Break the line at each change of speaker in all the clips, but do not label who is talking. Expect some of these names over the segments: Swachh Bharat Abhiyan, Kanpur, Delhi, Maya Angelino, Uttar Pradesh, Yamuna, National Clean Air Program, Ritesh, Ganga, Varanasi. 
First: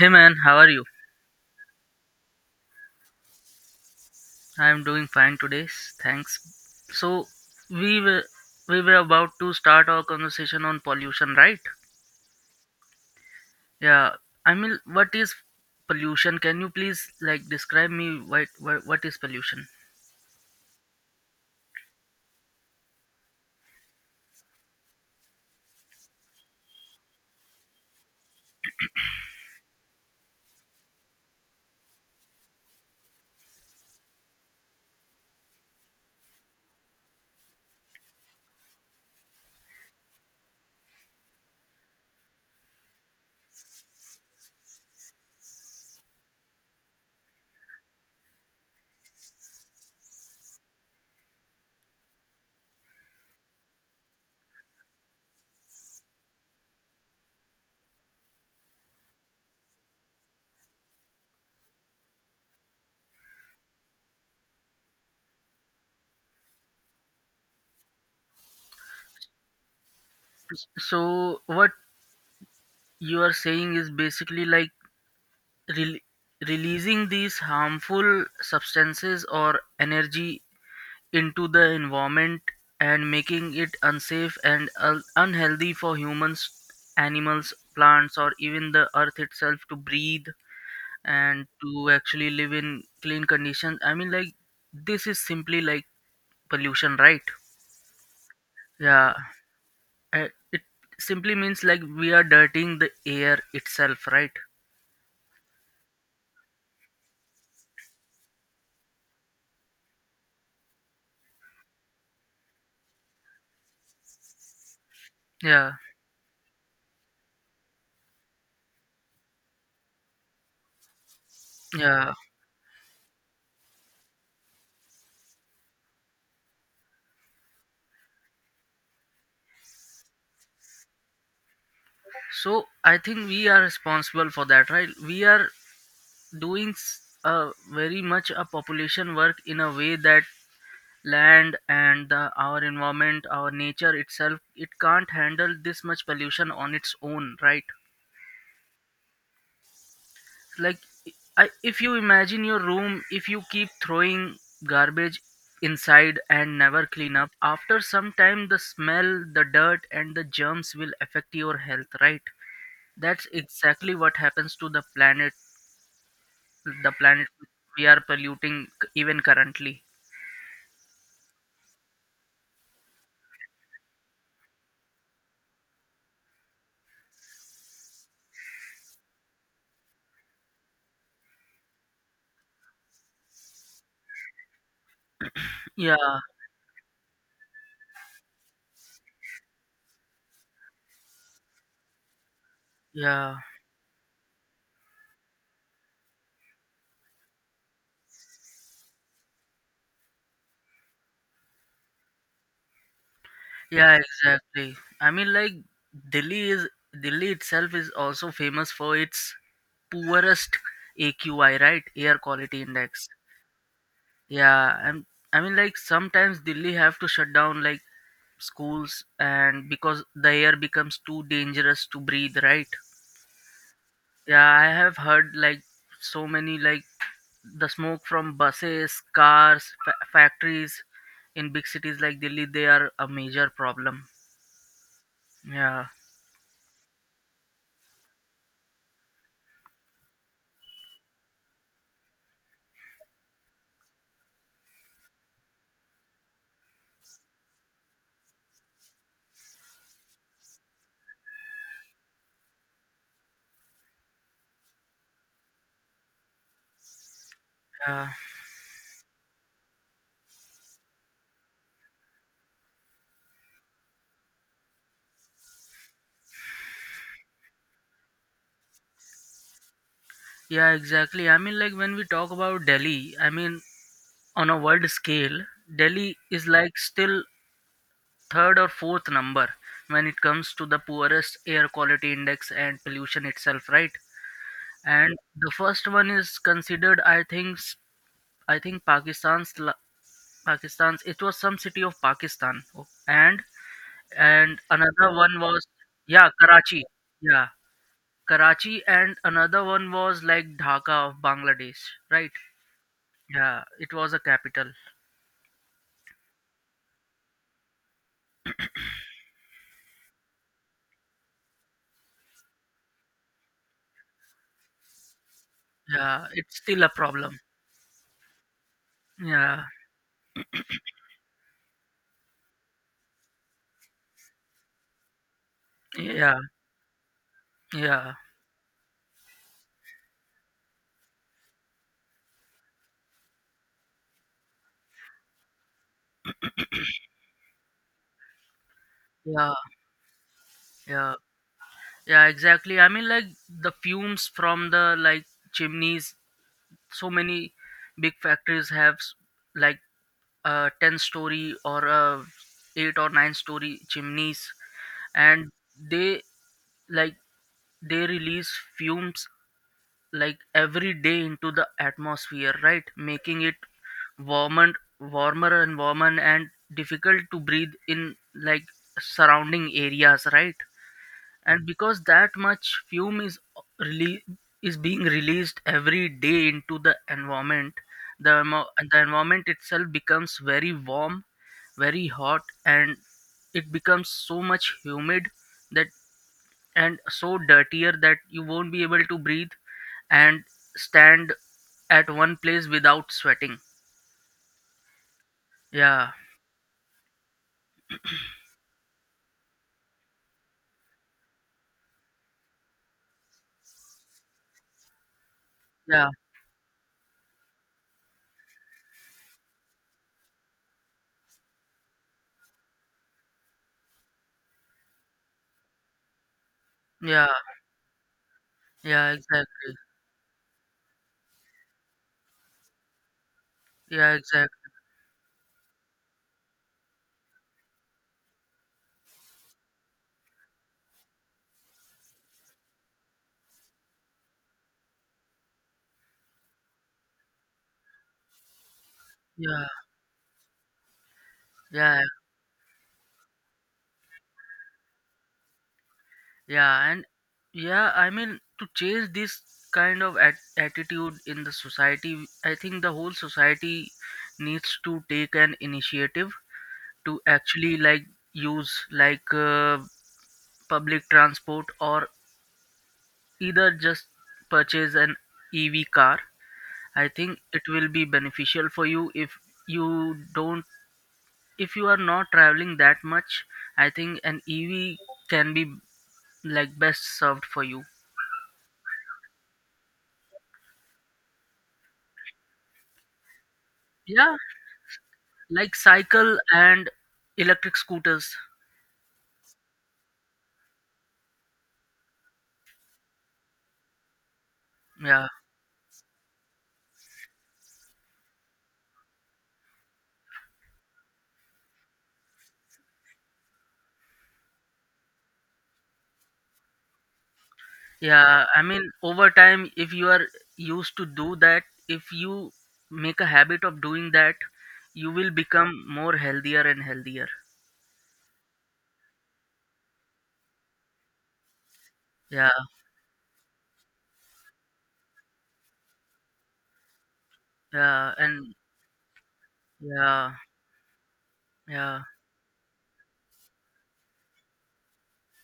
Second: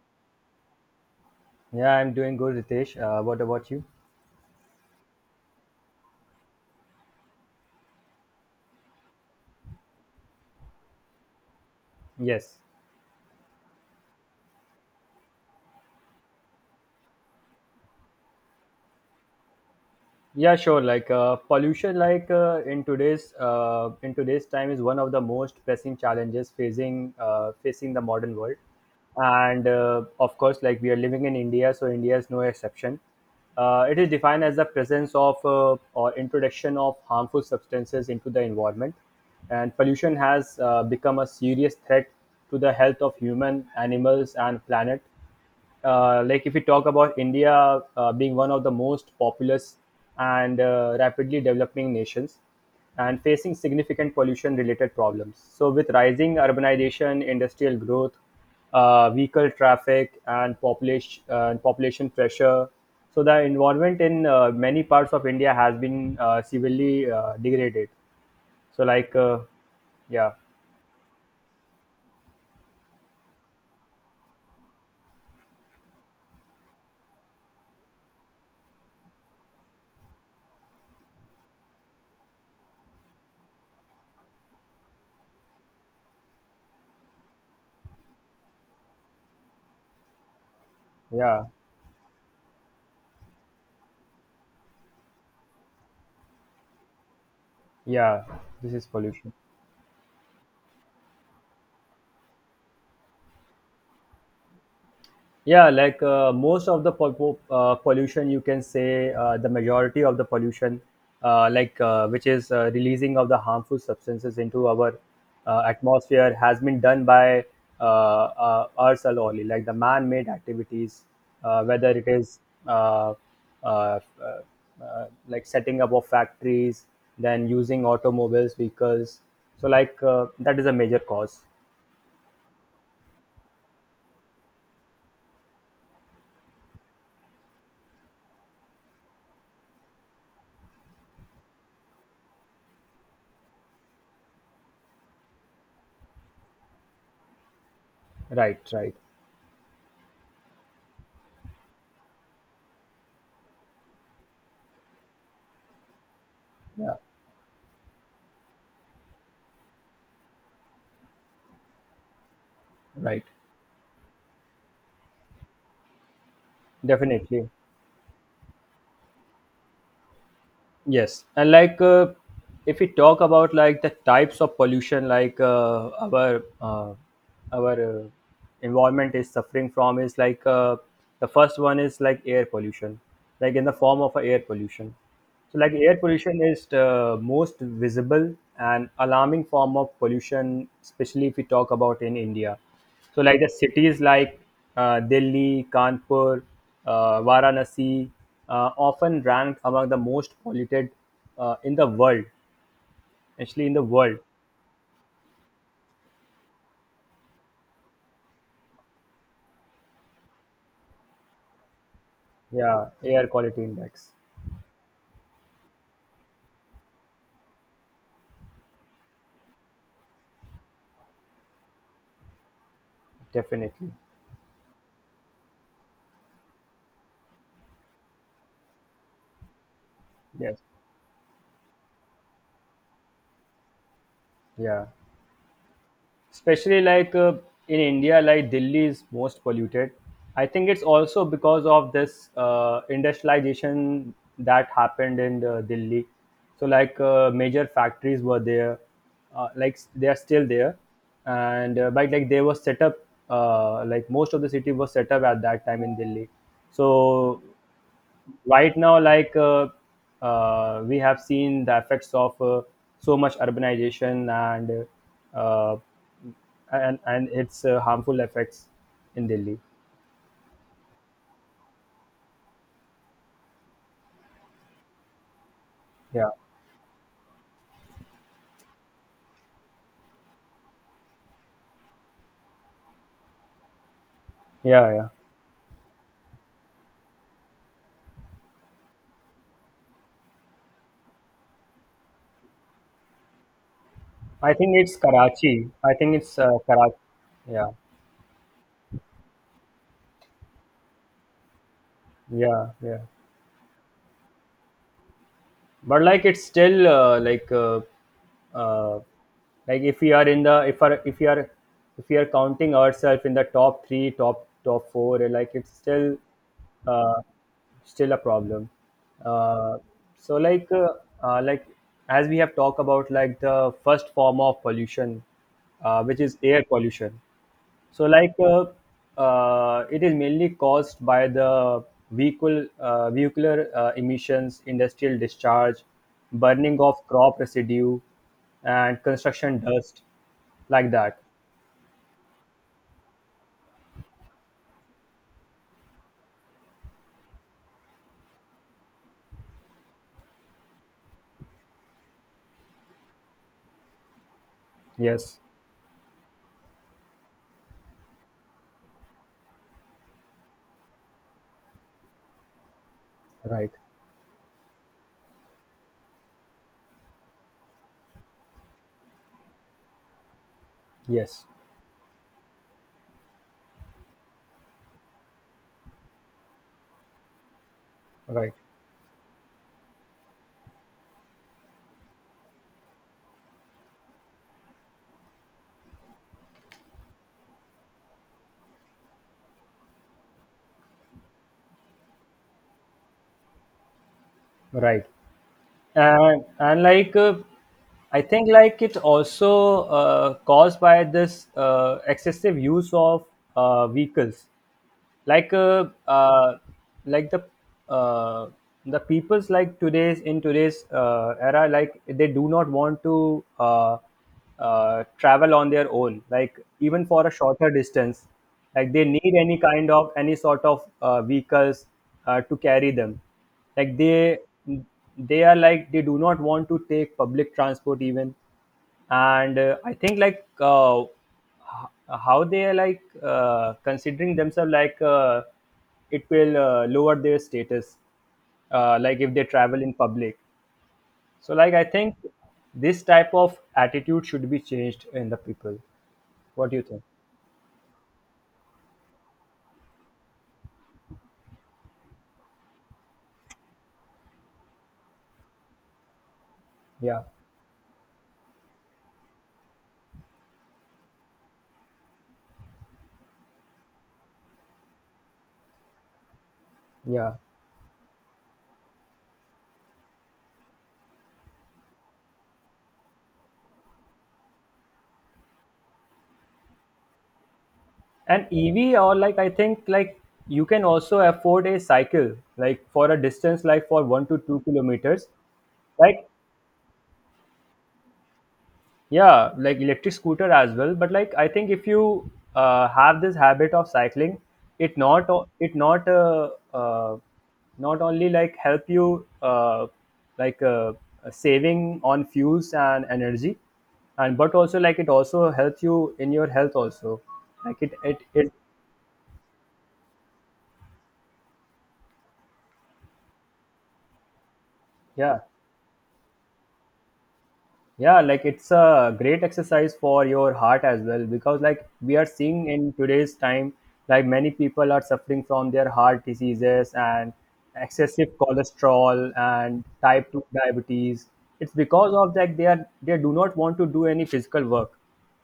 Hey man, how are you?
Yeah, I'm doing good, Ritesh. What about you?
I'm doing fine today. Thanks. So we were we were about to start our conversation on pollution, right?
Yes.
Yeah. I mean, what is pollution? Can you please like describe me what is pollution?
Yeah, sure. Pollution, in today's time, is one of the most pressing challenges facing the modern world. And of course, like we are living in India, so India is no exception. It is defined as the presence of or introduction of harmful substances into the environment, and pollution has become a serious threat to the health of human, animals, and planet like if we talk about India being one of the most populous and rapidly developing nations and facing significant pollution related problems. So, with rising urbanization, industrial growth, vehicle traffic, and population pressure, so the environment in many parts of India has been severely degraded. So, like, uh, yeah,
So what you are saying is basically like rel releasing these harmful substances or energy into the environment and making it unsafe and unhealthy for humans, animals, plants, or even the earth itself to breathe
yeah,
and to actually live in clean conditions. I mean, like, this is simply like pollution, right?
yeah, this is
Yeah,
pollution.
it simply means like we are dirtying the air itself, right?
Most of the pollution, you can say the majority of the pollution, which is releasing of the harmful substances into our
Yeah,
atmosphere, has been done by us only, like the man-made activities, whether it
yeah.
is uh, uh, uh, like setting up of factories, then using automobiles, vehicles. So, that is a major cause.
So I think we are responsible for that, right? We are doing very much a population work in a way that land and our environment, our nature itself, it can't handle this much pollution on its own, right?
Right, right.
Like, if you imagine your room, if you keep throwing garbage inside and never
Yeah,
clean up, after some time the smell, the dirt, and the germs will affect your health, right?
right.
That's exactly what happens to the planet, the planet
Definitely.
we are polluting, even currently.
Yes, and if we talk about like the types of pollution, like our environment is suffering from is the first one is like air pollution, like in the form of a air pollution. So like
Yeah,
air pollution is the most visible and alarming form of pollution, especially if we talk about in India. So,
yeah,
like the cities like Delhi, Kanpur, Varanasi, often ranked among the most polluted in the world, actually in the
yeah,
world.
exactly. I mean, like Delhi is Delhi itself is also famous for its poorest AQI, right? Air quality
Yeah,
index.
air quality index,
Yeah, and I mean, like sometimes Delhi have to shut down like schools and because the air becomes too dangerous to breathe, right?
definitely.
Yeah, I have heard like so many like the smoke from buses, cars,
Yes.
factories in big cities like Delhi, they are a major problem.
Yeah.
Yeah,
Especially in india like delhi is most polluted. I think it's also because of this industrialization that happened in delhi. So major factories were there, like they are still there. And but like they were set up, like most of the city was set up at that time in delhi. so
yeah,
right now we have seen the effects of so much urbanization and uh, and its harmful effects in delhi.
yeah, exactly. I mean, like when we talk about Delhi, I mean, on a world scale, Delhi
yeah
is like still third or fourth number when it comes to the poorest air quality index and pollution itself, right?
yeah,
And the first one is considered, I think, I think Pakistan's. It was some city of Pakistan, oh,
I
and
think it's
another one
karachi.
was,
I think
yeah,
it's
Karachi.
karachi.
Yeah,
yeah
Karachi, and another one was like Dhaka of Bangladesh, right?
yeah,
Yeah, it was a capital.
but like it's still uh, like if we are in the if are if we are if we are counting ourselves in the top three top four, it's still
Yeah, it's still a
uh,
problem.
still a problem.
Yeah,
uh, so like uh, uh, like as we have talked about like the first form of pollution, which is
yeah,
air pollution. so,
yeah,
like, uh, it is mainly caused by the vehicle vehicular emissions, industrial discharge, burning of crop residue, and
yeah,
construction dust, like
yeah,
that.
yeah, exactly. I mean, like the fumes from the like chimneys, so many big factories have like a 10 story or a 8 or 9-story chimneys,
Yes,
and they like they release fumes like every day into the atmosphere, right, making it
right.
warmer, warmer, and difficult to breathe in like surrounding areas, right?
Yes,
And because that much fume is really is being released every day into the environment, the
right,
the environment itself becomes very warm, very hot, and it becomes so much humid that, and so dirtier, that you won't be able to breathe and stand at one place without sweating.
right.
Yeah,
And I think like it's also caused by this excessive use of vehicles like uh,
yeah,
uh, like uh, the people's like today's in today's era like they do not want to travel on their own like even for
yeah,
a shorter distance, like they
yeah,
need any
exactly.
kind of any sort of vehicles to carry them. like
Yeah,
they
exactly.
they are like they do not want to take public transport even. And I think ho- how they are considering themselves like it will lower their status, like if they
Yeah,
travel in public. So I
yeah,
think this type of attitude should be changed in the people. What do you
yeah.
think?
And yeah, I mean, to change this kind of attitude in the society, I think the whole society needs to take an initiative to
Yeah,
actually like use like public transport or either just purchase an EV car. I
yeah,
think it will be beneficial for you if you don't, if you are not traveling that much. I think an EV can be like best served for you.
and ev, or like I think like you can also afford a cycle like for a distance like for 1
Yeah,
to 2 kilometers
like
like.
cycle and electric scooters.
Yeah, like electric scooter as well, but like I think if you have this habit of cycling, it
Yeah.
not o- it not uh, uh, not only like help you like uh, saving on fuels and energy, and but also like it also helps you in your health also, like it it,
Yeah,
it
I mean over time if you are used to do that, if you make a habit of doing that, you will
yeah.
become more healthier and healthier.
Yeah, like it's a great exercise for your heart as well because like we are
Yeah,
seeing in today's time, like many people are suffering from their heart diseases and
yeah,
excessive
and
cholesterol and type
yeah.
2 diabetes. It's
Yeah,
because of that they do not want to do any physical work.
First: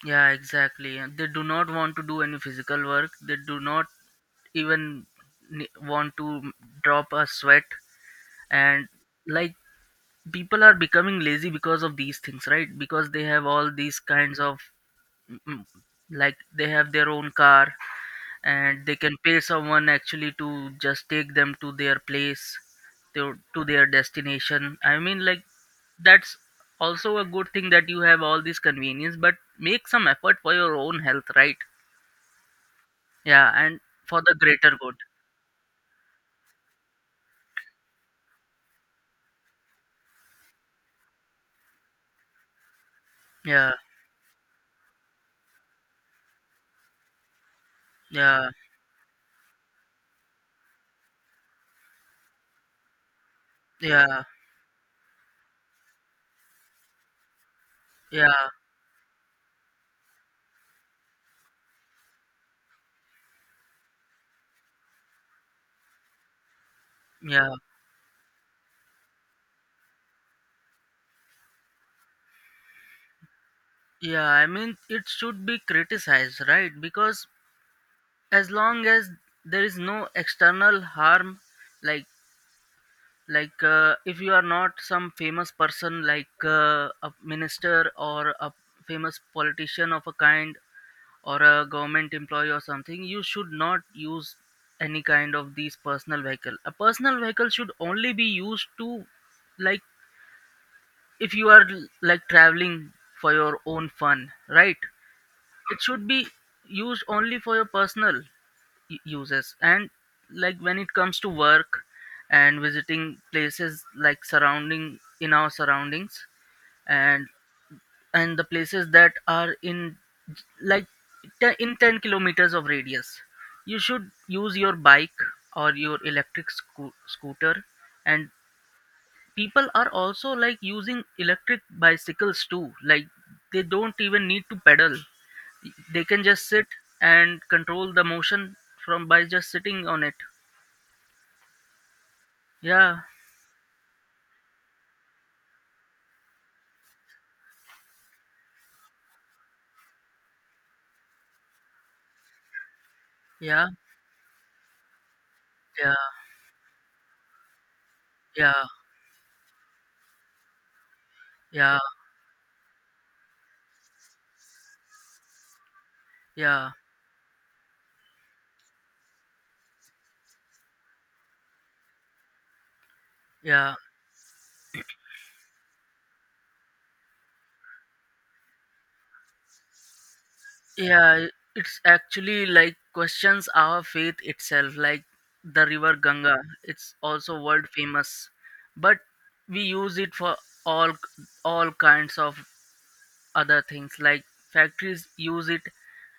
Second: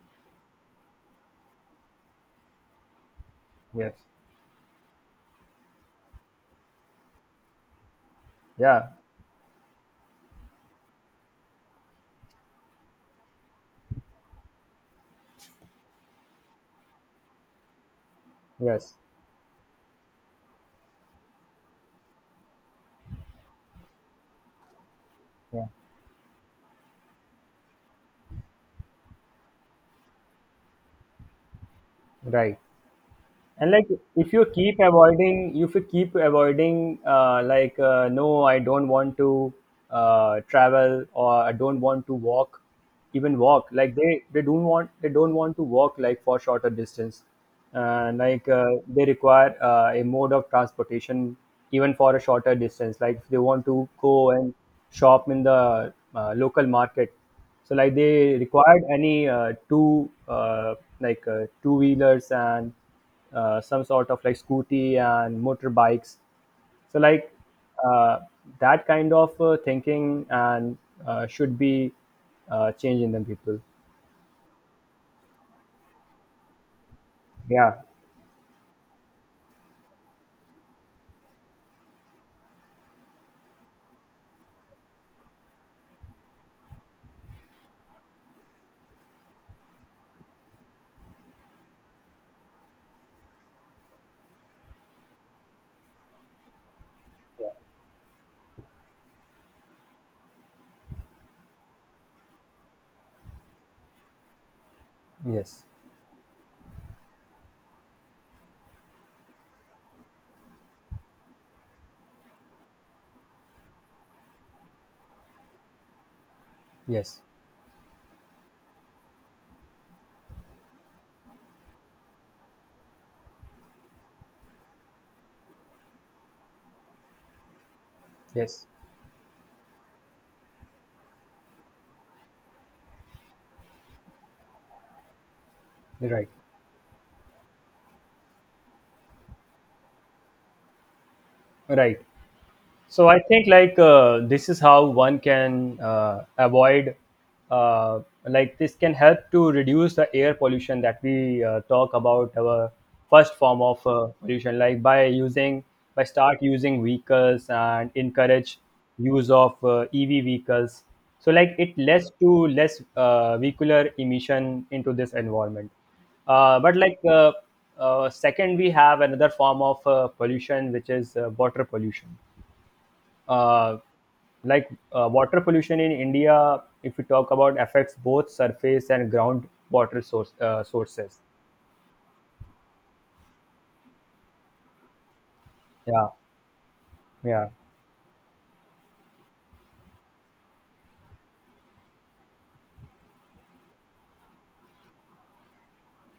yeah, exactly. And they do not want to do any physical work. They do not
Yes,
even want to drop a sweat. And
yeah,
like people are becoming lazy because of these things, right? Because they have all these kinds of mm, mm, like they have their own car and they
yes,
can pay someone actually to just take them to their place to their destination. I mean, like
yeah,
that's also a good thing that you have all these convenience, but make some effort for your own health, right?
right.
Yeah,
And
and
like
for
if
the
you
greater
keep
good.
avoiding, if you keep avoiding, no I don't want to travel, or I don't want to walk, even walk,
Yeah,
they don't want to walk like for shorter distance.
yeah,
They require a mode of transportation even for a shorter distance like if they want to
yeah,
go and shop in the local market. So like they
yeah,
required any two wheelers and some sort of like scooty and motorbikes. So
yeah,
uh, that kind of thinking and should be changed in the people.
yeah, I mean it should be criticized, right? Because
Yeah,
as long as there is no external harm, like like if you are not some famous person, like a minister or a famous politician of a kind, or a government employee or something, you should not use any kind of these personal vehicle. A personal vehicle should only be used to, like if you are like traveling for your own fun, right?
yes,
It should be used only for your personal uses, and like when it comes to work and visiting places like surrounding in our surroundings,
yes,
and and the places that are in like in 10 kilometers of radius, you should use your bike or your electric scooter. And
yes,
people are also like using electric bicycles too, like they don't even need to pedal, they can
right,
just sit and control the motion from by just sitting on it.
right.
Yeah,
So I think this is how one can avoid, uh, like this can help to reduce the air pollution that we talk about our first form
yeah,
of pollution like by using,
yeah,
by start using vehicles and encourage
yeah,
use of EV vehicles. So like it
yeah,
less to less vehicular emission into this environment. Uh,
yeah,
but like uh, uh, second, we have another form of pollution which is water pollution,
yeah,
uh, water pollution in India, if we talk about affects both surface and ground water sources.
yeah. It's actually like questions our faith itself, like the river
Yeah,
Ganga. It's also
yeah,
world famous, but we use it for all all kinds of other things. Like factories use it,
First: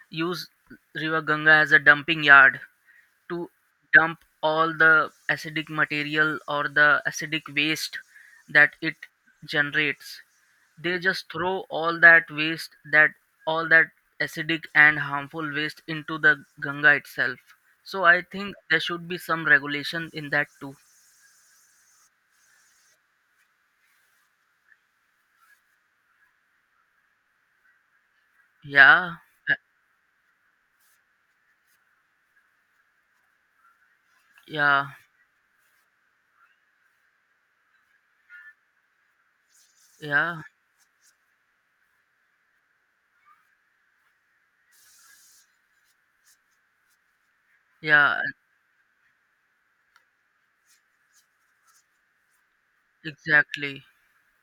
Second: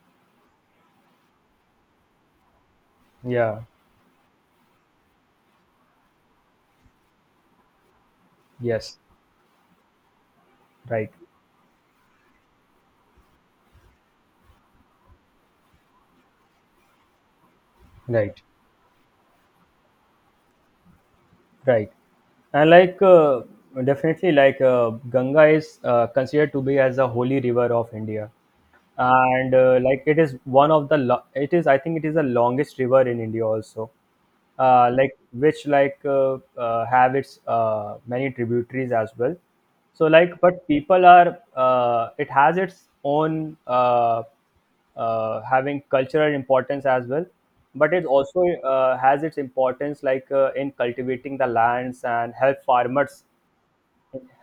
use river Ganga as a dumping yard, to
yeah.
dump all the acidic material or the acidic waste that it
Yes,
generates. They
right,
just throw all that waste, that all that acidic and harmful waste into the Ganga itself. So I
right,
think there should be some regulation in that too.
right. And definitely, Ganga is considered to be as a holy river of India.
Yeah, uh,
And it is one of the lo- it is I think it is the longest river in india also.
yeah,
Uh, like which like have its many tributaries as well. So like
yeah,
but people are it has its own having cultural importance as well, but it
yeah,
also has its importance in cultivating the lands and help farmers,
exactly.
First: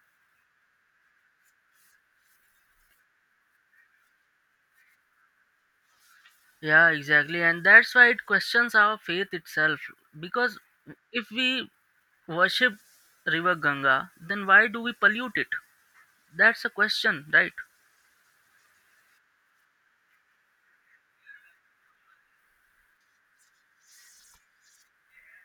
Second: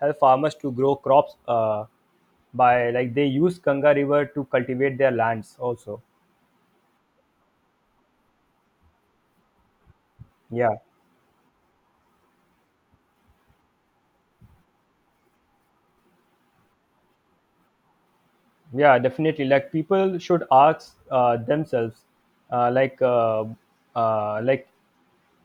help farmers to grow crops, by like they use Ganga River to cultivate their lands also.
Yeah, exactly. And that's why it questions our faith itself. Because
Yeah.
if we worship River Ganga, then why do we pollute it? That's a question, right?
Yeah definitely like people should ask themselves, uh, like uh, uh, like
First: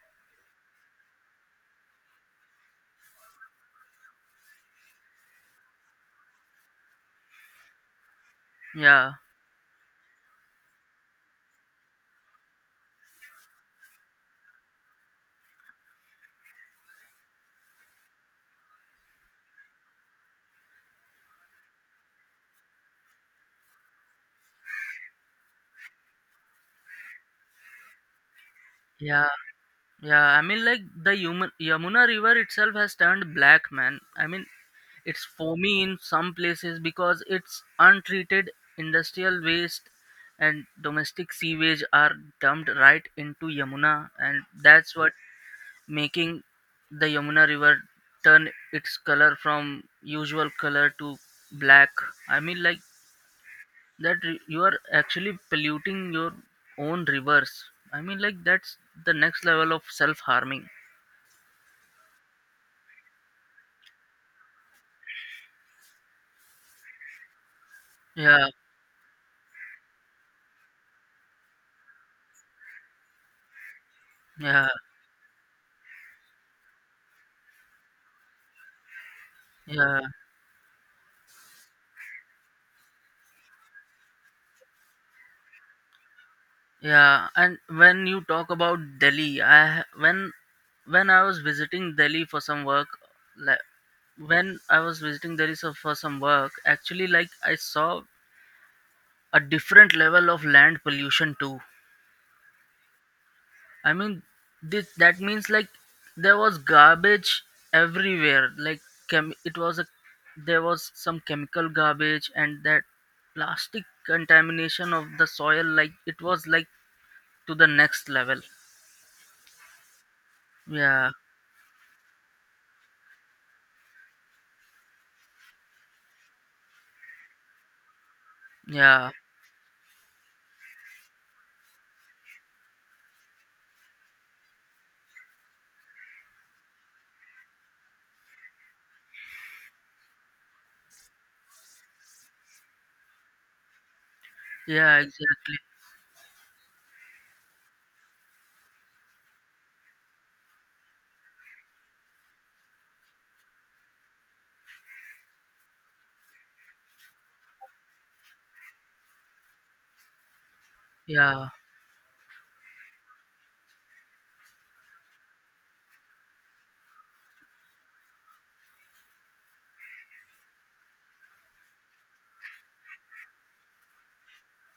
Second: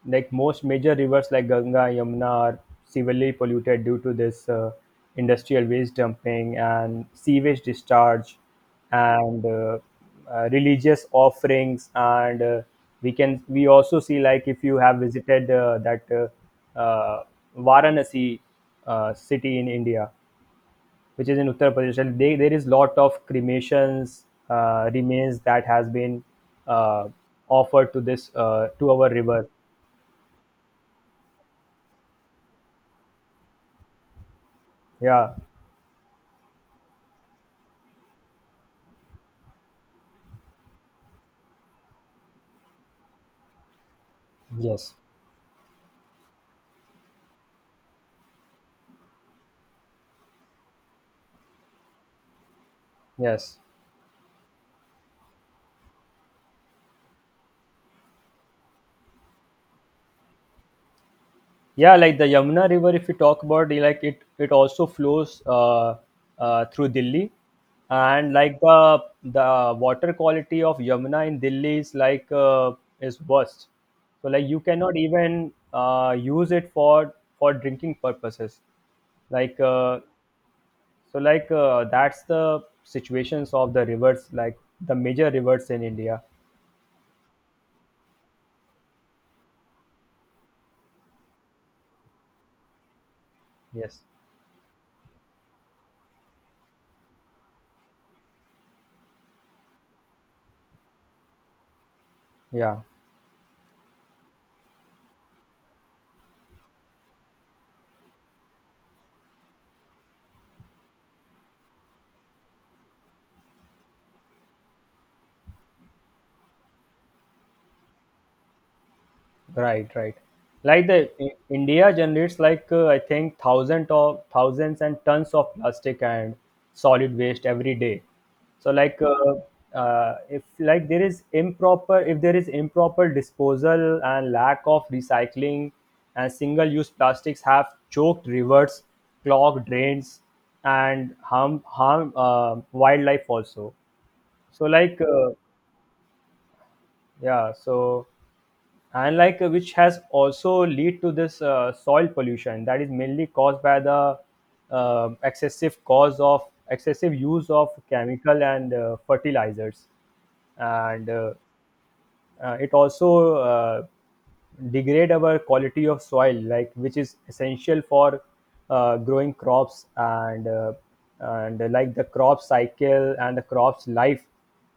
like most major rivers like ganga, yamuna are severely polluted due to this industrial waste dumping and sewage discharge
Yeah,
and religious offerings, and we can we also see like if you have visited that varanasi city in india which is in Uttar Pradesh. And they, there is lot of cremations remains that has been uh, offered to our
yeah,
river.
yeah. I mean, like the human Yamuna River itself has turned black, man. I mean, it's
Yeah.
foamy in some places because it's untreated industrial waste and domestic sewage are dumped right into Yamuna, and that's
Yes.
what making the Yamuna River turn its color from usual color to black. I mean, like
Yes.
that you are actually polluting your own rivers. I mean, like that's the next level of self harming.
Yeah, like the Yamuna River, if you talk about, like it also flows through Delhi, and
Yeah,
like the water quality of Yamuna in Delhi is is worst. So like you
yeah,
cannot even use it for drinking purposes. Like
yeah,
uh, that's the situations of the rivers, like the major rivers in India.
yeah. And when you talk about Delhi, I ha- when I was visiting Delhi for some work, like
Yes.
when I was visiting Delhi for some work, actually, like I saw a different level of land pollution too.
Yeah.
I mean, this that means like there was garbage everywhere, like chem- it was a there was some chemical garbage and that plastic contamination of the soil, like it was like to the next level.
Right, right. Like
Yeah,
the India generates I think thousands of thousands and tons of plastic and solid waste every day. So
yeah,
if like there is improper, if there is improper disposal and lack of recycling and single use plastics have choked rivers, clogged drains, and harm wildlife also. So
yeah, exactly,
yeah, so and which has also lead to this soil pollution that is mainly caused by the uh, excessive cause of excessive use of chemical and fertilizers and
yeah,
it also degrade our quality of soil like which is essential for growing crops and like the crop cycle and the crop's life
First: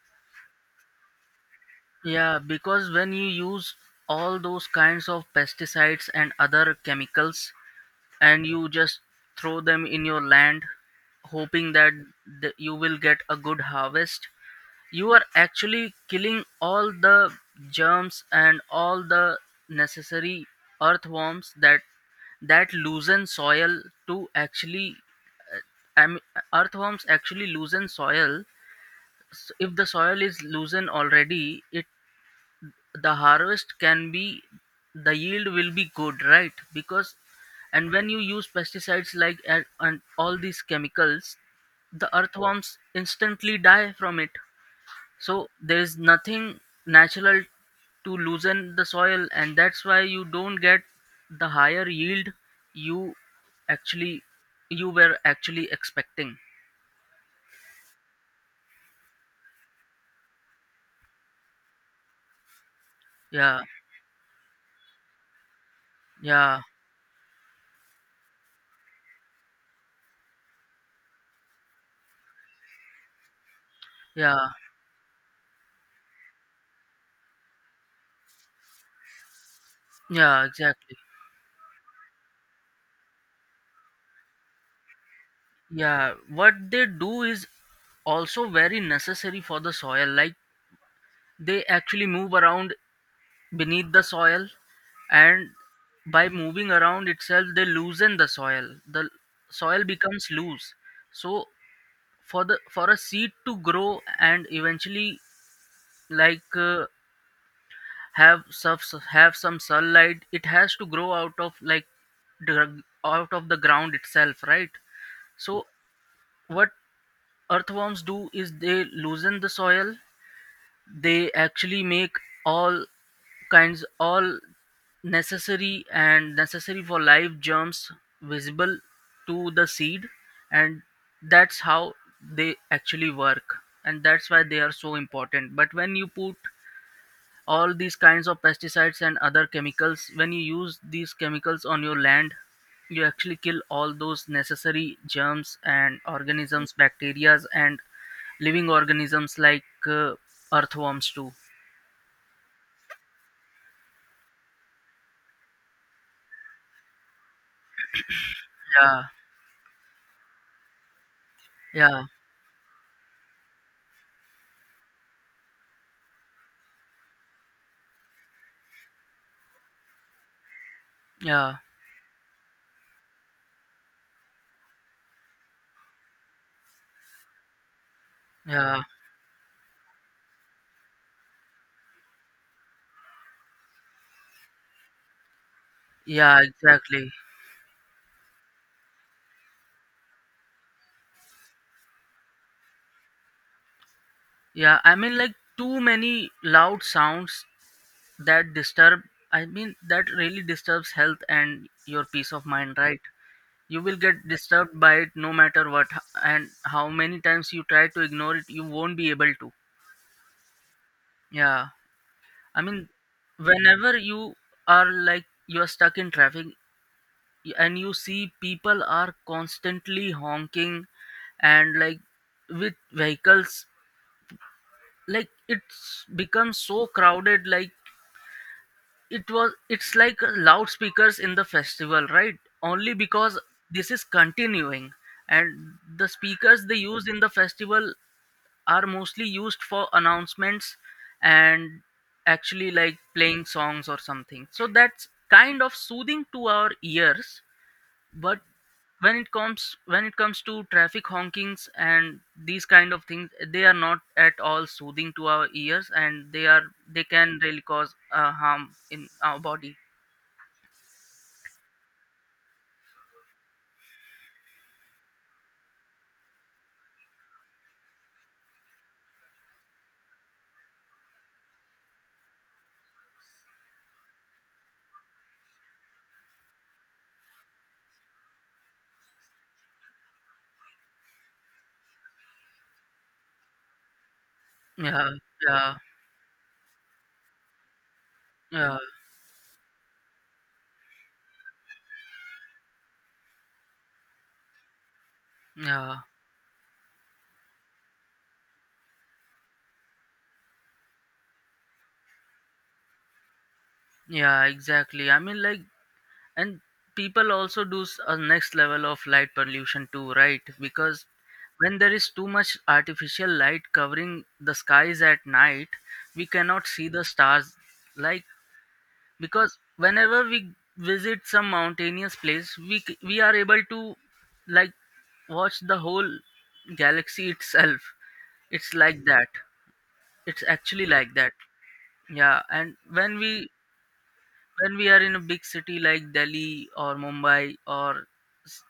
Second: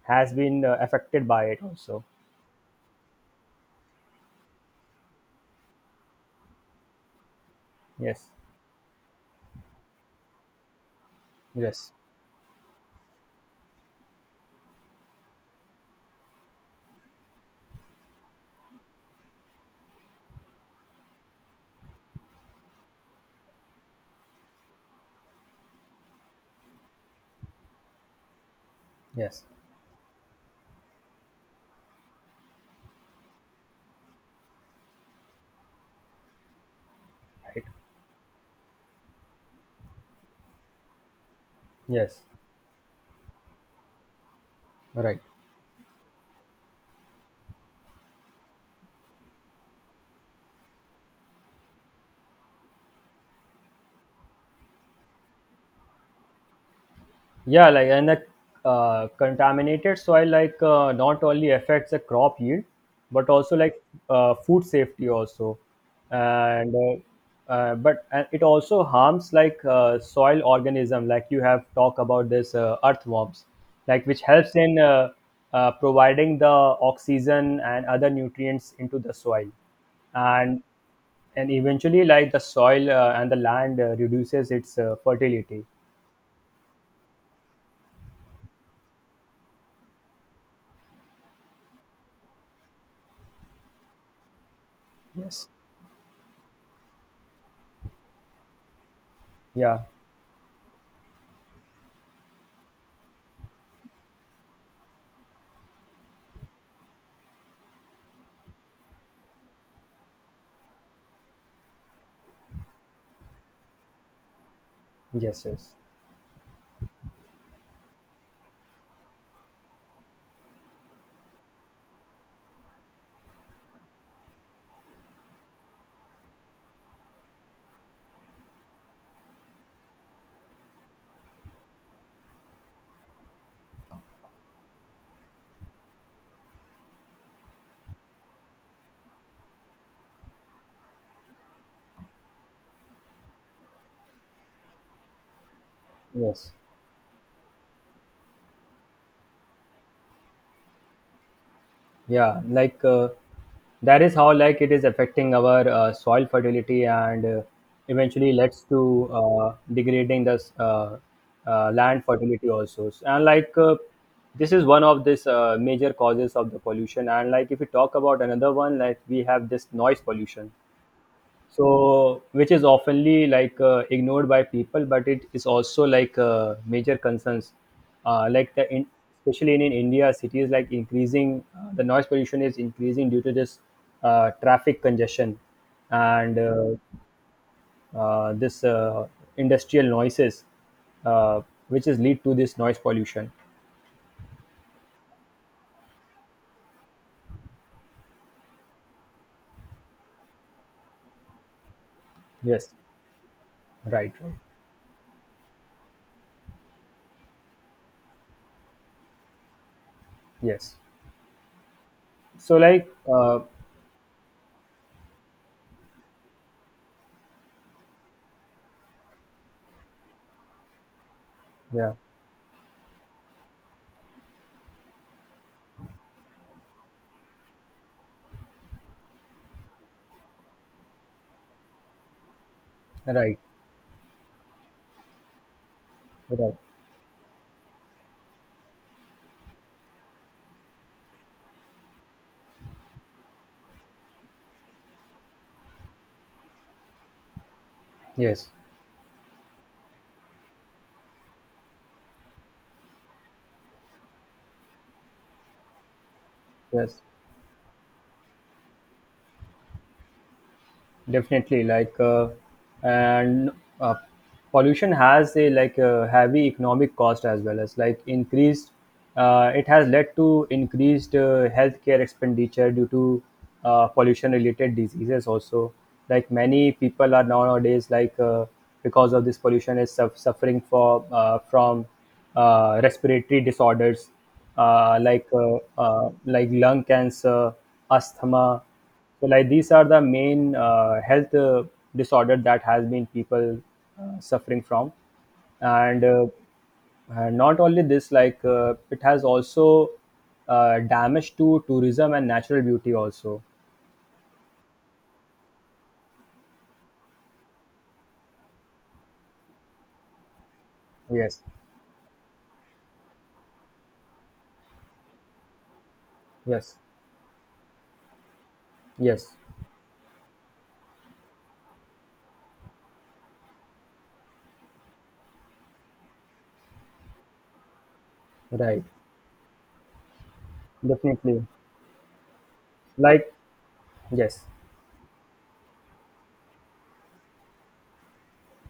has been affected by it also.
yeah. Because when you use all those kinds of pesticides and other chemicals,
Yes,
and you just throw them in your land hoping
yes,
that you will get a good harvest, you are actually killing all the germs and all the necessary earthworms that loosen soil to actually, I mean, earthworms actually loosen soil.
yes,
If the soil is loosened already, it, the harvest can be, the yield will be good, right? Because,
right.
and when you use pesticides like and all these chemicals, the
Yes,
earthworms instantly die from it.
right.
So there is nothing natural to loosen the soil, and that's why you don't get the higher yield you actually, you were actually expecting.
Yeah, like and the contaminated soil not only affects the crop yield, but also
Yeah,
food safety also,
yeah,
and but and it also harms soil organism. Like you have talked about this earthworms, like which
yeah,
helps in providing the oxygen and other nutrients into the soil,
yeah,
and
exactly.
and eventually like the soil and the land reduces its fertility.
Yeah, what they do is also very necessary for the soil. Like they actually move around beneath the soil,
Yes.
and by moving around itself, they loosen the soil. The
yeah
soil becomes loose. So, for the, for a seed to grow and eventually like have subs have some sunlight, it has to grow out of like out of the ground itself, right?
yes
So
yes
what earthworms do is they loosen the soil, they actually make all all necessary and necessary for life germs visible to the seed, and that's how they actually work, and that's why they are so important. But when you put all these kinds of pesticides and other chemicals, when you use these chemicals on your land, you actually kill all those necessary germs and
yes
organisms, bacterias, and living organisms like earthworms too.
yeah. That is how it is affecting our soil fertility and eventually leads
Yeah,
to degrading the land
yeah,
fertility also. And this is one of this major causes of the pollution. And like, if we talk about another one, like we have this noise pollution,
yeah,
which is oftenly ignored by people, but it is also major concerns. uh, like the
yeah,
in, Especially in India cities, like increasing the noise pollution is increasing due to this traffic congestion and
yeah, exactly.
this industrial noises, uh, which is lead to this noise pollution.
Yeah, I mean like too many loud sounds that disturb, I mean that really disturbs health and your peace of
Yes.
mind, right? You will
Right,
get
right.
disturbed by it no matter what, and how many times you try to ignore it, you won't be able to.
Yes.
Yeah,
so
I mean,
like uh,
whenever you are like you are stuck in traffic, and you see people are constantly honking and,
yeah.
like, with vehicles, like, it's become so crowded, like it's like a loudspeakers in the festival, right? Only because
Right,
this is continuing. And the
right.
speakers they use in the festival are mostly used for announcements and actually, like, playing songs or something, so that's kind of soothing to our ears. But
Yes,
when it comes to traffic honkings and these kind of things, they are not at all soothing to our ears, and
yes.
they can really cause harm in our body.
Definitely. Like, and uh, Pollution has a heavy economic cost, as well as like increased. It has led to increased healthcare expenditure due to pollution-related diseases. Also, like many people are nowadays because of this pollution is suffering for from respiratory disorders,
Yeah, yeah,
like lung cancer, asthma.
yeah,
So like these are the main health disorder that has been people suffering from.
yeah,
And and not only this, like it has also damage to tourism and natural beauty also.
yeah, exactly. I mean, like, and people also do a next level of light pollution too, right? Because
Yes,
when there is too much artificial light covering the skies at night, we cannot
yes,
see the stars. Like,
yes,
because whenever we visit some mountainous place, we are able to, like, watch the whole galaxy itself. It's
right,
like that. It's actually like that.
definitely.
Yeah. And
Like yes,
when we are in a big city like Delhi or Mumbai or s-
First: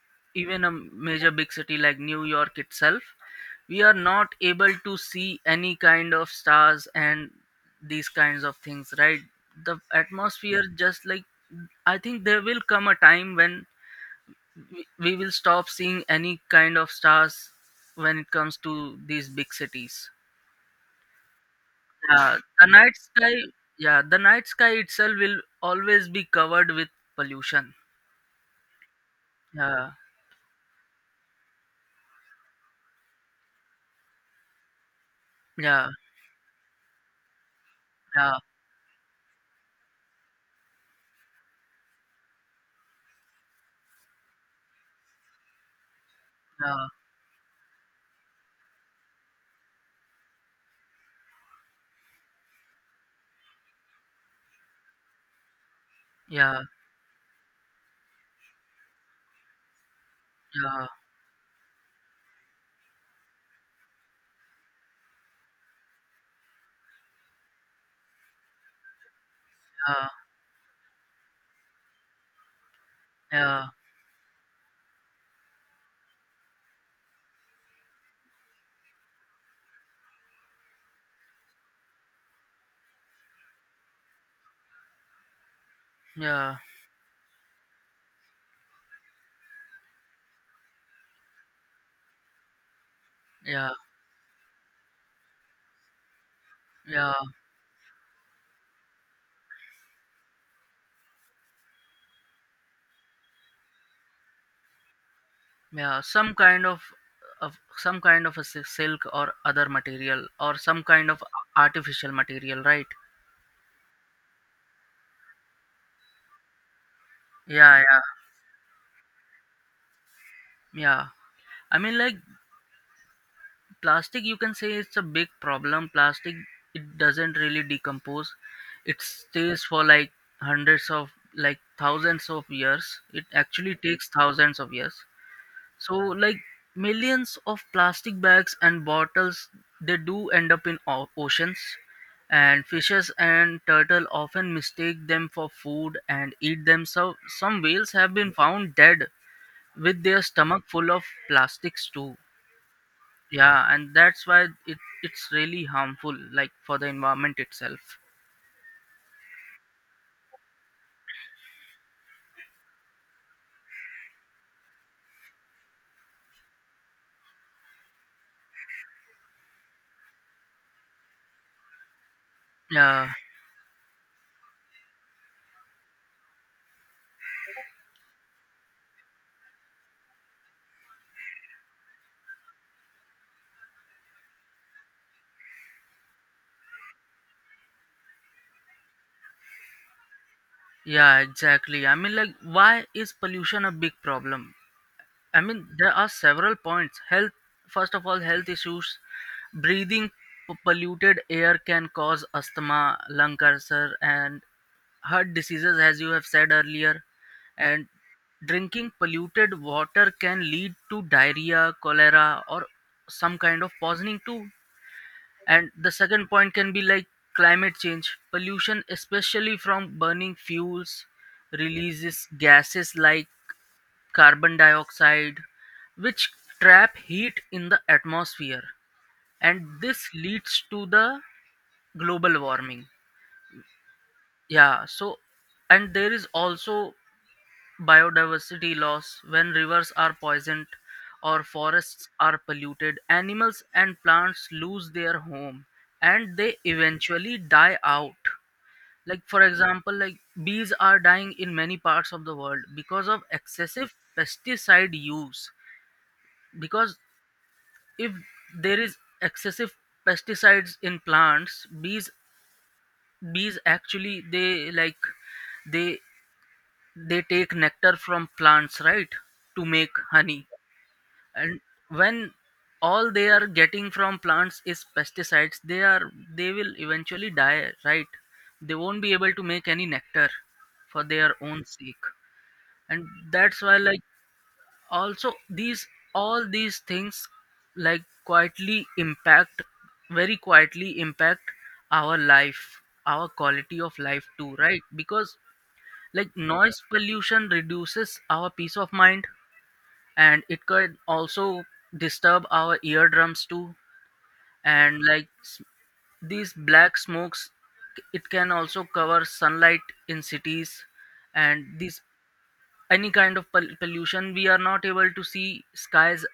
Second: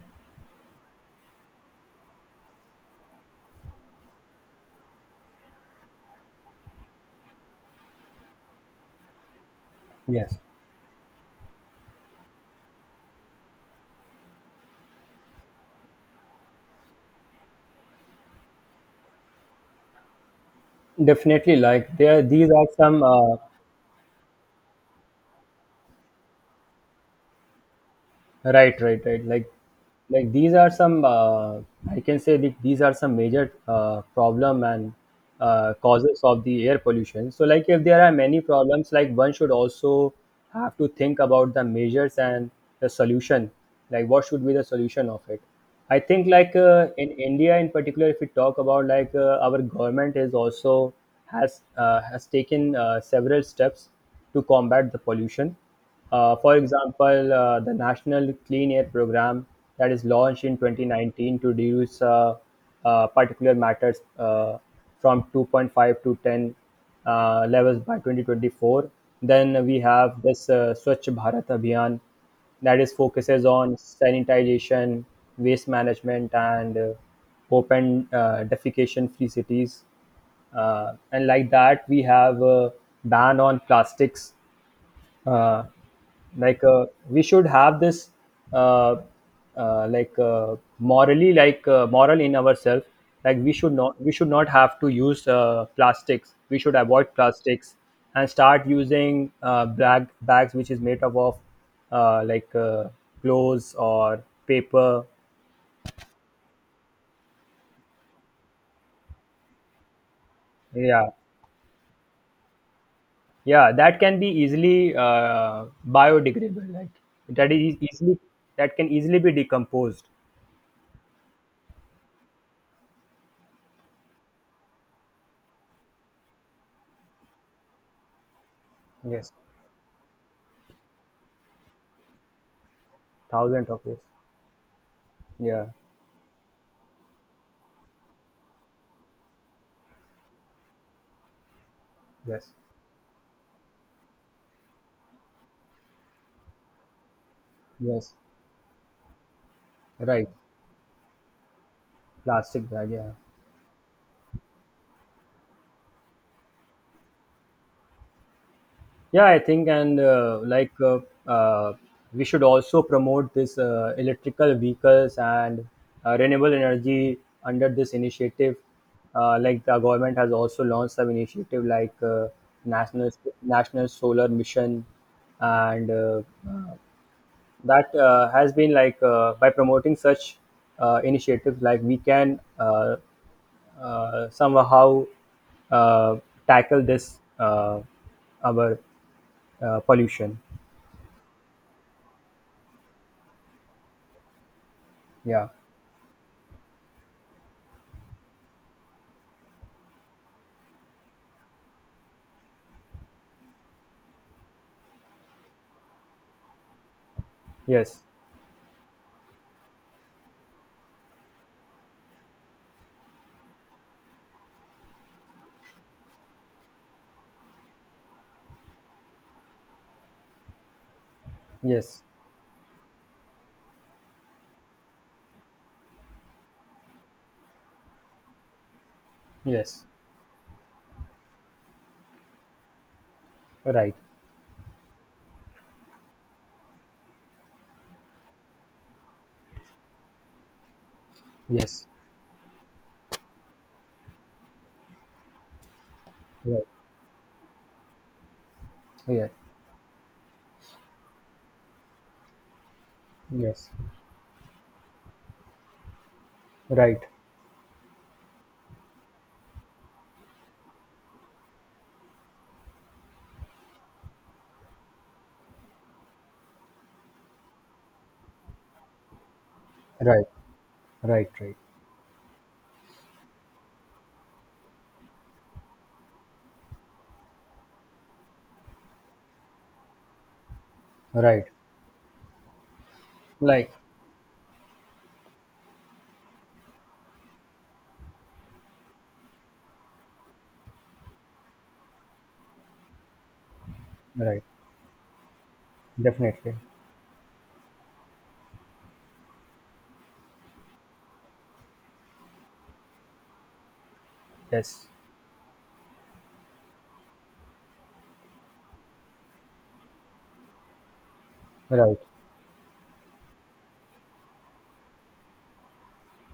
even a major big city like New York itself, we are not able to see any kind of stars and these kinds of things, right? The
yes,
atmosphere just like, I think there will come a time when we will stop seeing any kind of stars when it comes to these big cities.
definitely.
Yeah,
These
the
are
night
some,
sky, yeah, the night sky itself will always be covered with pollution.
right, right, right.
Yeah,
Like these are some. I can say these are some major problem and
yeah,
causes of the air pollution. So like, if there are
yeah,
many problems, like one should also have to think about the measures and the solution. Like, what should be the solution of it? I think, in India in particular, if we talk about, our government is also has taken several steps to combat the pollution. For
yeah,
example, the National Clean Air Program that is launched in
yeah,
2019 to reduce particulate matters from 2.5 to 10 levels by 2024. Then we have this Swachh Bharat Abhiyan that is
yeah,
focuses
yeah, yeah,
on sanitization, waste management, and open defecation-free cities. And like that, we have a ban on plastics. uh,
yeah,
we should have this uh, moral in ourselves. Like
yeah,
we should not have to use plastics, we should
yeah,
avoid plastics and start using bags which is made up of uh, like uh, clothes or paper,
yeah. Some kind of some kind of a silk or other material or some
yeah,
kind of artificial material, right?
yeah, that can be easily biodegradable. Like that is
Yeah, yeah,
easily that can easily be decomposed.
yeah. I mean, like, plastic, you can say it's a big problem. Plastic, it doesn't really decompose. It
Yes.
stays for like hundreds of, like, thousands of years. It
Thousands
actually
of years.
takes thousands of years.
Yeah.
So, like, millions of plastic bags and bottles, they do end up in oceans,
Yes.
and fishes and turtle often mistake them for food and eat them, so some whales have
Yes,
been found dead with their
right.
stomach full of plastics too.
Plastic bag, yeah.
Yeah, and that's why it's really harmful, like, for the environment itself.
Yeah, I think, and like uh, we should also promote this electrical vehicles and renewable energy under this initiative. Like the government has also launched some initiative
Yeah,
national solar mission, and uh, that has been by promoting such initiatives, like we can somehow uh, tackle this our pollution.
yeah, exactly. I mean, like, why is pollution a big problem? I
Yeah.
mean, there are several points. Health, first of all, health issues. Breathing polluted air can cause asthma, lung cancer, and heart diseases, as you have said earlier. And
Yes,
drinking polluted water can lead to diarrhea, cholera, or some kind of poisoning too. And the second point can be, like, climate change. Pollution, especially from burning fuels, yeah,
yes,
releases gases like carbon dioxide, which trap heat in the atmosphere, and
yes,
this leads to the global warming.
right,
Yeah. So, and there is also biodiversity loss. When rivers are poisoned or
yes,
forests are polluted, animals and plants lose their home and they
right,
eventually die out. Like,
yeah,
for example, like, bees are dying in many parts of the world because of
yes,
excessive pesticide use. Because
right,
if there is excessive pesticides in plants, bees actually they like they they take nectar from plants, right, to make
right,
honey.
right, right,
And when all they are getting from plants is pesticides, they will eventually die, right? They won't be able to make any nectar for their
right,
own sake. And that's
like,
why, like, also these all these things, like, quietly impact very quietly impact our life, our quality of life
right,
too, right? Because, like,
definitely,
noise pollution reduces our peace of mind, and it could also disturb our eardrums too.
yes,
And like these black smokes, it can also cover sunlight in cities. And
right,
these any kind of pollution, we are not able to see skies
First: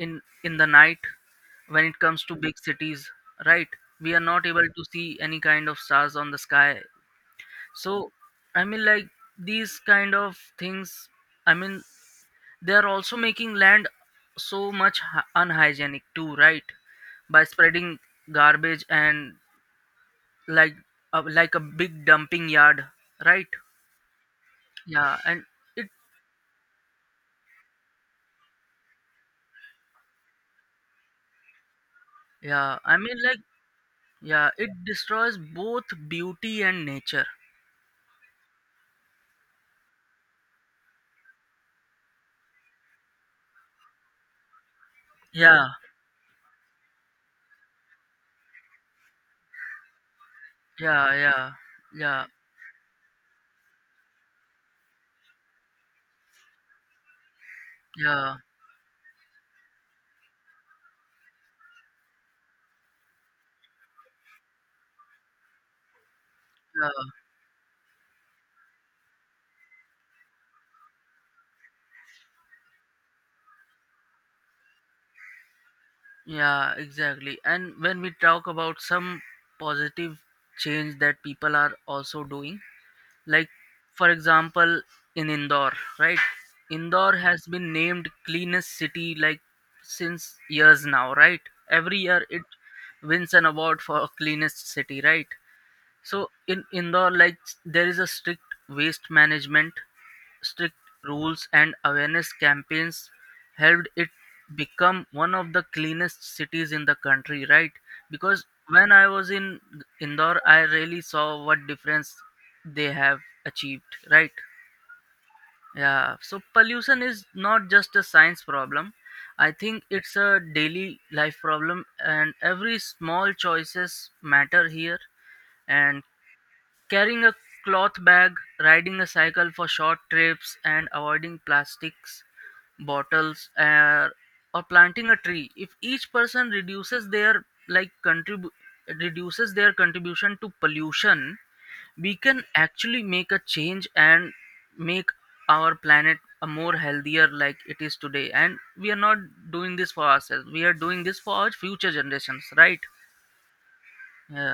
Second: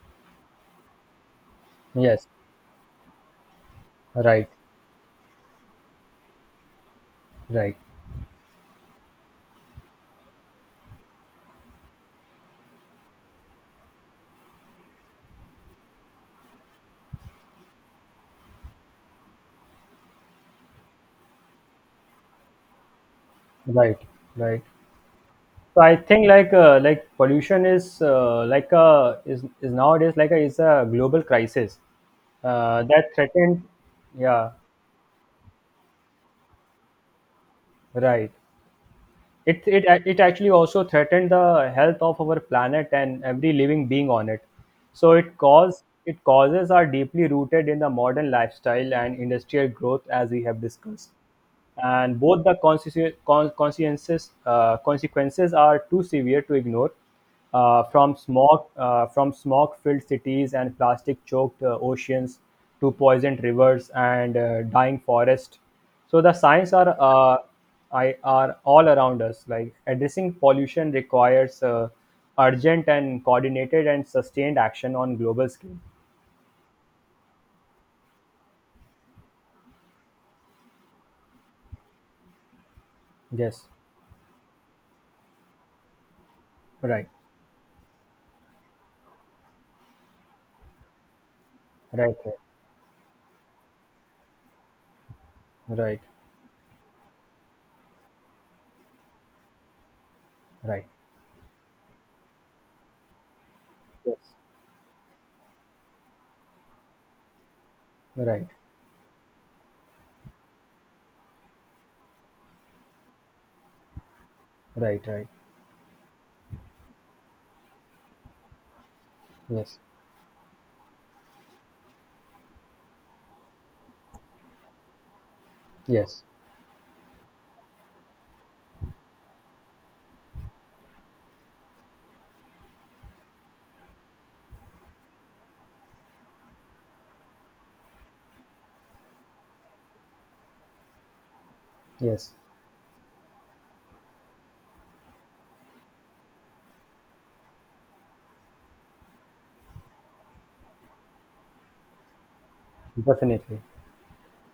in the night when it comes
yes,
to big cities, right? We are not
right,
able to see any kind of stars on the sky.
right,
So, I mean, like, these kind of things, I mean, they are also making land so much unhygienic too, right, by spreading garbage and, like, like a big dumping yard, right?
right, right.
Yeah. And
So
it,
I think pollution is is nowadays a global crisis
yeah, I
that
mean, like,
threatened,
yeah,
yeah,
it destroys both beauty and nature.
right, it it actually also threatened the health of our planet and every living being on it. So it
Yeah.
cause it causes are deeply rooted in the modern lifestyle and industrial growth, as we have
Yeah,
discussed.
yeah,
And
yeah,
both the consequences, consequences are too severe to ignore. From
yeah,
smog, from smog-filled cities and plastic-choked oceans to poisoned rivers and dying forests. So the signs are,
yeah,
are all around us. Like addressing pollution requires urgent and coordinated and sustained action on global scale.
yeah, exactly. And when we talk about some positive change that people are also doing, like,
Yes.
for example, in Indore, right?
Right.
Indore has been named cleanest city like since years now, right? Every
Right.
year it wins an award for cleanest city, right?
Right. Right.
So in Indore, like, there is a strict waste management, strict
Right.
rules and awareness campaigns helped it
Yes.
become one of the cleanest cities in the country, right? Because
Right.
when I was in Indore, I really saw what difference they have achieved, right?
Right. Right.
Yeah. So pollution is not just a science problem. I
Yes,
think it's a daily life problem, and every small choices matter here. And
yes,
carrying a cloth bag, riding a cycle for short trips, and avoiding plastics, bottles, or planting a tree. If each person reduces their contribution to pollution, we
yes,
can actually make a change and make our planet a more healthier like it is today. And we are not doing this for ourselves. We are doing this for our future generations, right?
definitely.
Yeah.